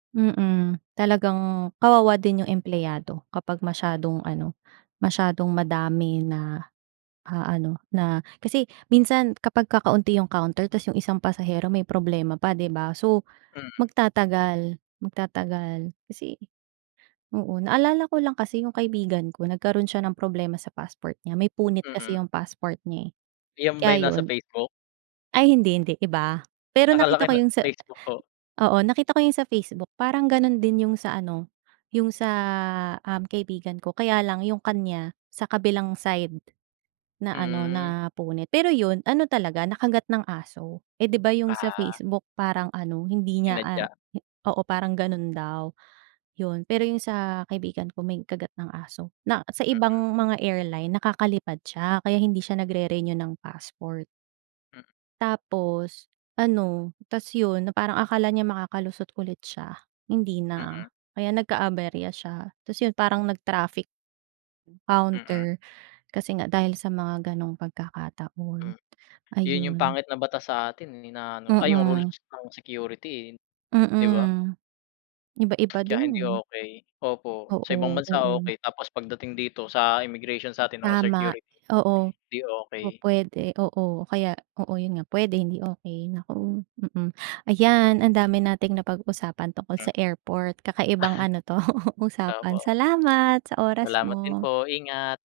Mm, talagang kawawa din yung empleyado kapag masyadong ano, masyadong madami na aano na, kasi minsan kapag kakaunti yung counter ta's yung isang pasahero may problema pa, 'di ba? So, Hmm. magtatagal, magtatagal. Kasi, oo naalala ko lang kasi yung kaibigan ko nagkaroon siya ng problema sa passport niya may punit Mm. kasi yung passport niya, eh, 'Yan ba kaya yung nasa 'yon. Facebook? Ay hindi, hindi iba, pero Akala ko nakita ko yung yung na sa, Facebook ko. oo nakita ko 'yong sa Facebook parang gano'n din yung sa ano yung sa, um, kaibigan ko, kaya lang 'yong kanya sa kabilang side naano Hmm. napunit. Pero 'yon ano, talaga nakagat ng aso, eh, 'di ba yung sa Ah. Facebook parang ano hindi niya, ah, Sinadya. oo parang gano'n daw 'yon pero yung sa kaibigan ko may kagat ng aso na sa ibang Mm. mga airline nakakalipad siya kaya hindi siya nag-re-renew ng passport. Hmm. Tapos ano, ta's 'yon na parang akala niya makakalusot ulit siya, hindi Mm. na kaya nagka-aberya siya. Ta's 'yon parang nag-traffic Mm. counter kasi nga dahil sa mga gano'ng pagkakataon Hmm, 'yon yung ayun. pangit na batas sa atin, eh, na ano, ay yung rules Mm. ng security, eh, 'di ba? Mm, iba-iba Kaya din, hindi eh. okey, opo sa ibang Oo, bansa oo. okey, tapos pagdating dito sa immigration sa'tin o Tama, security, oo 'di okey. pupwede, oo kaya oo 'yon nga, puwede hindi okey naku, mm. Ayan, ang dami nating napag-usapan tungkol sa Hmm. airport, kakaibang ano 'to, usapan Opo. salamat sa oras Salamat din mo. po, ingat.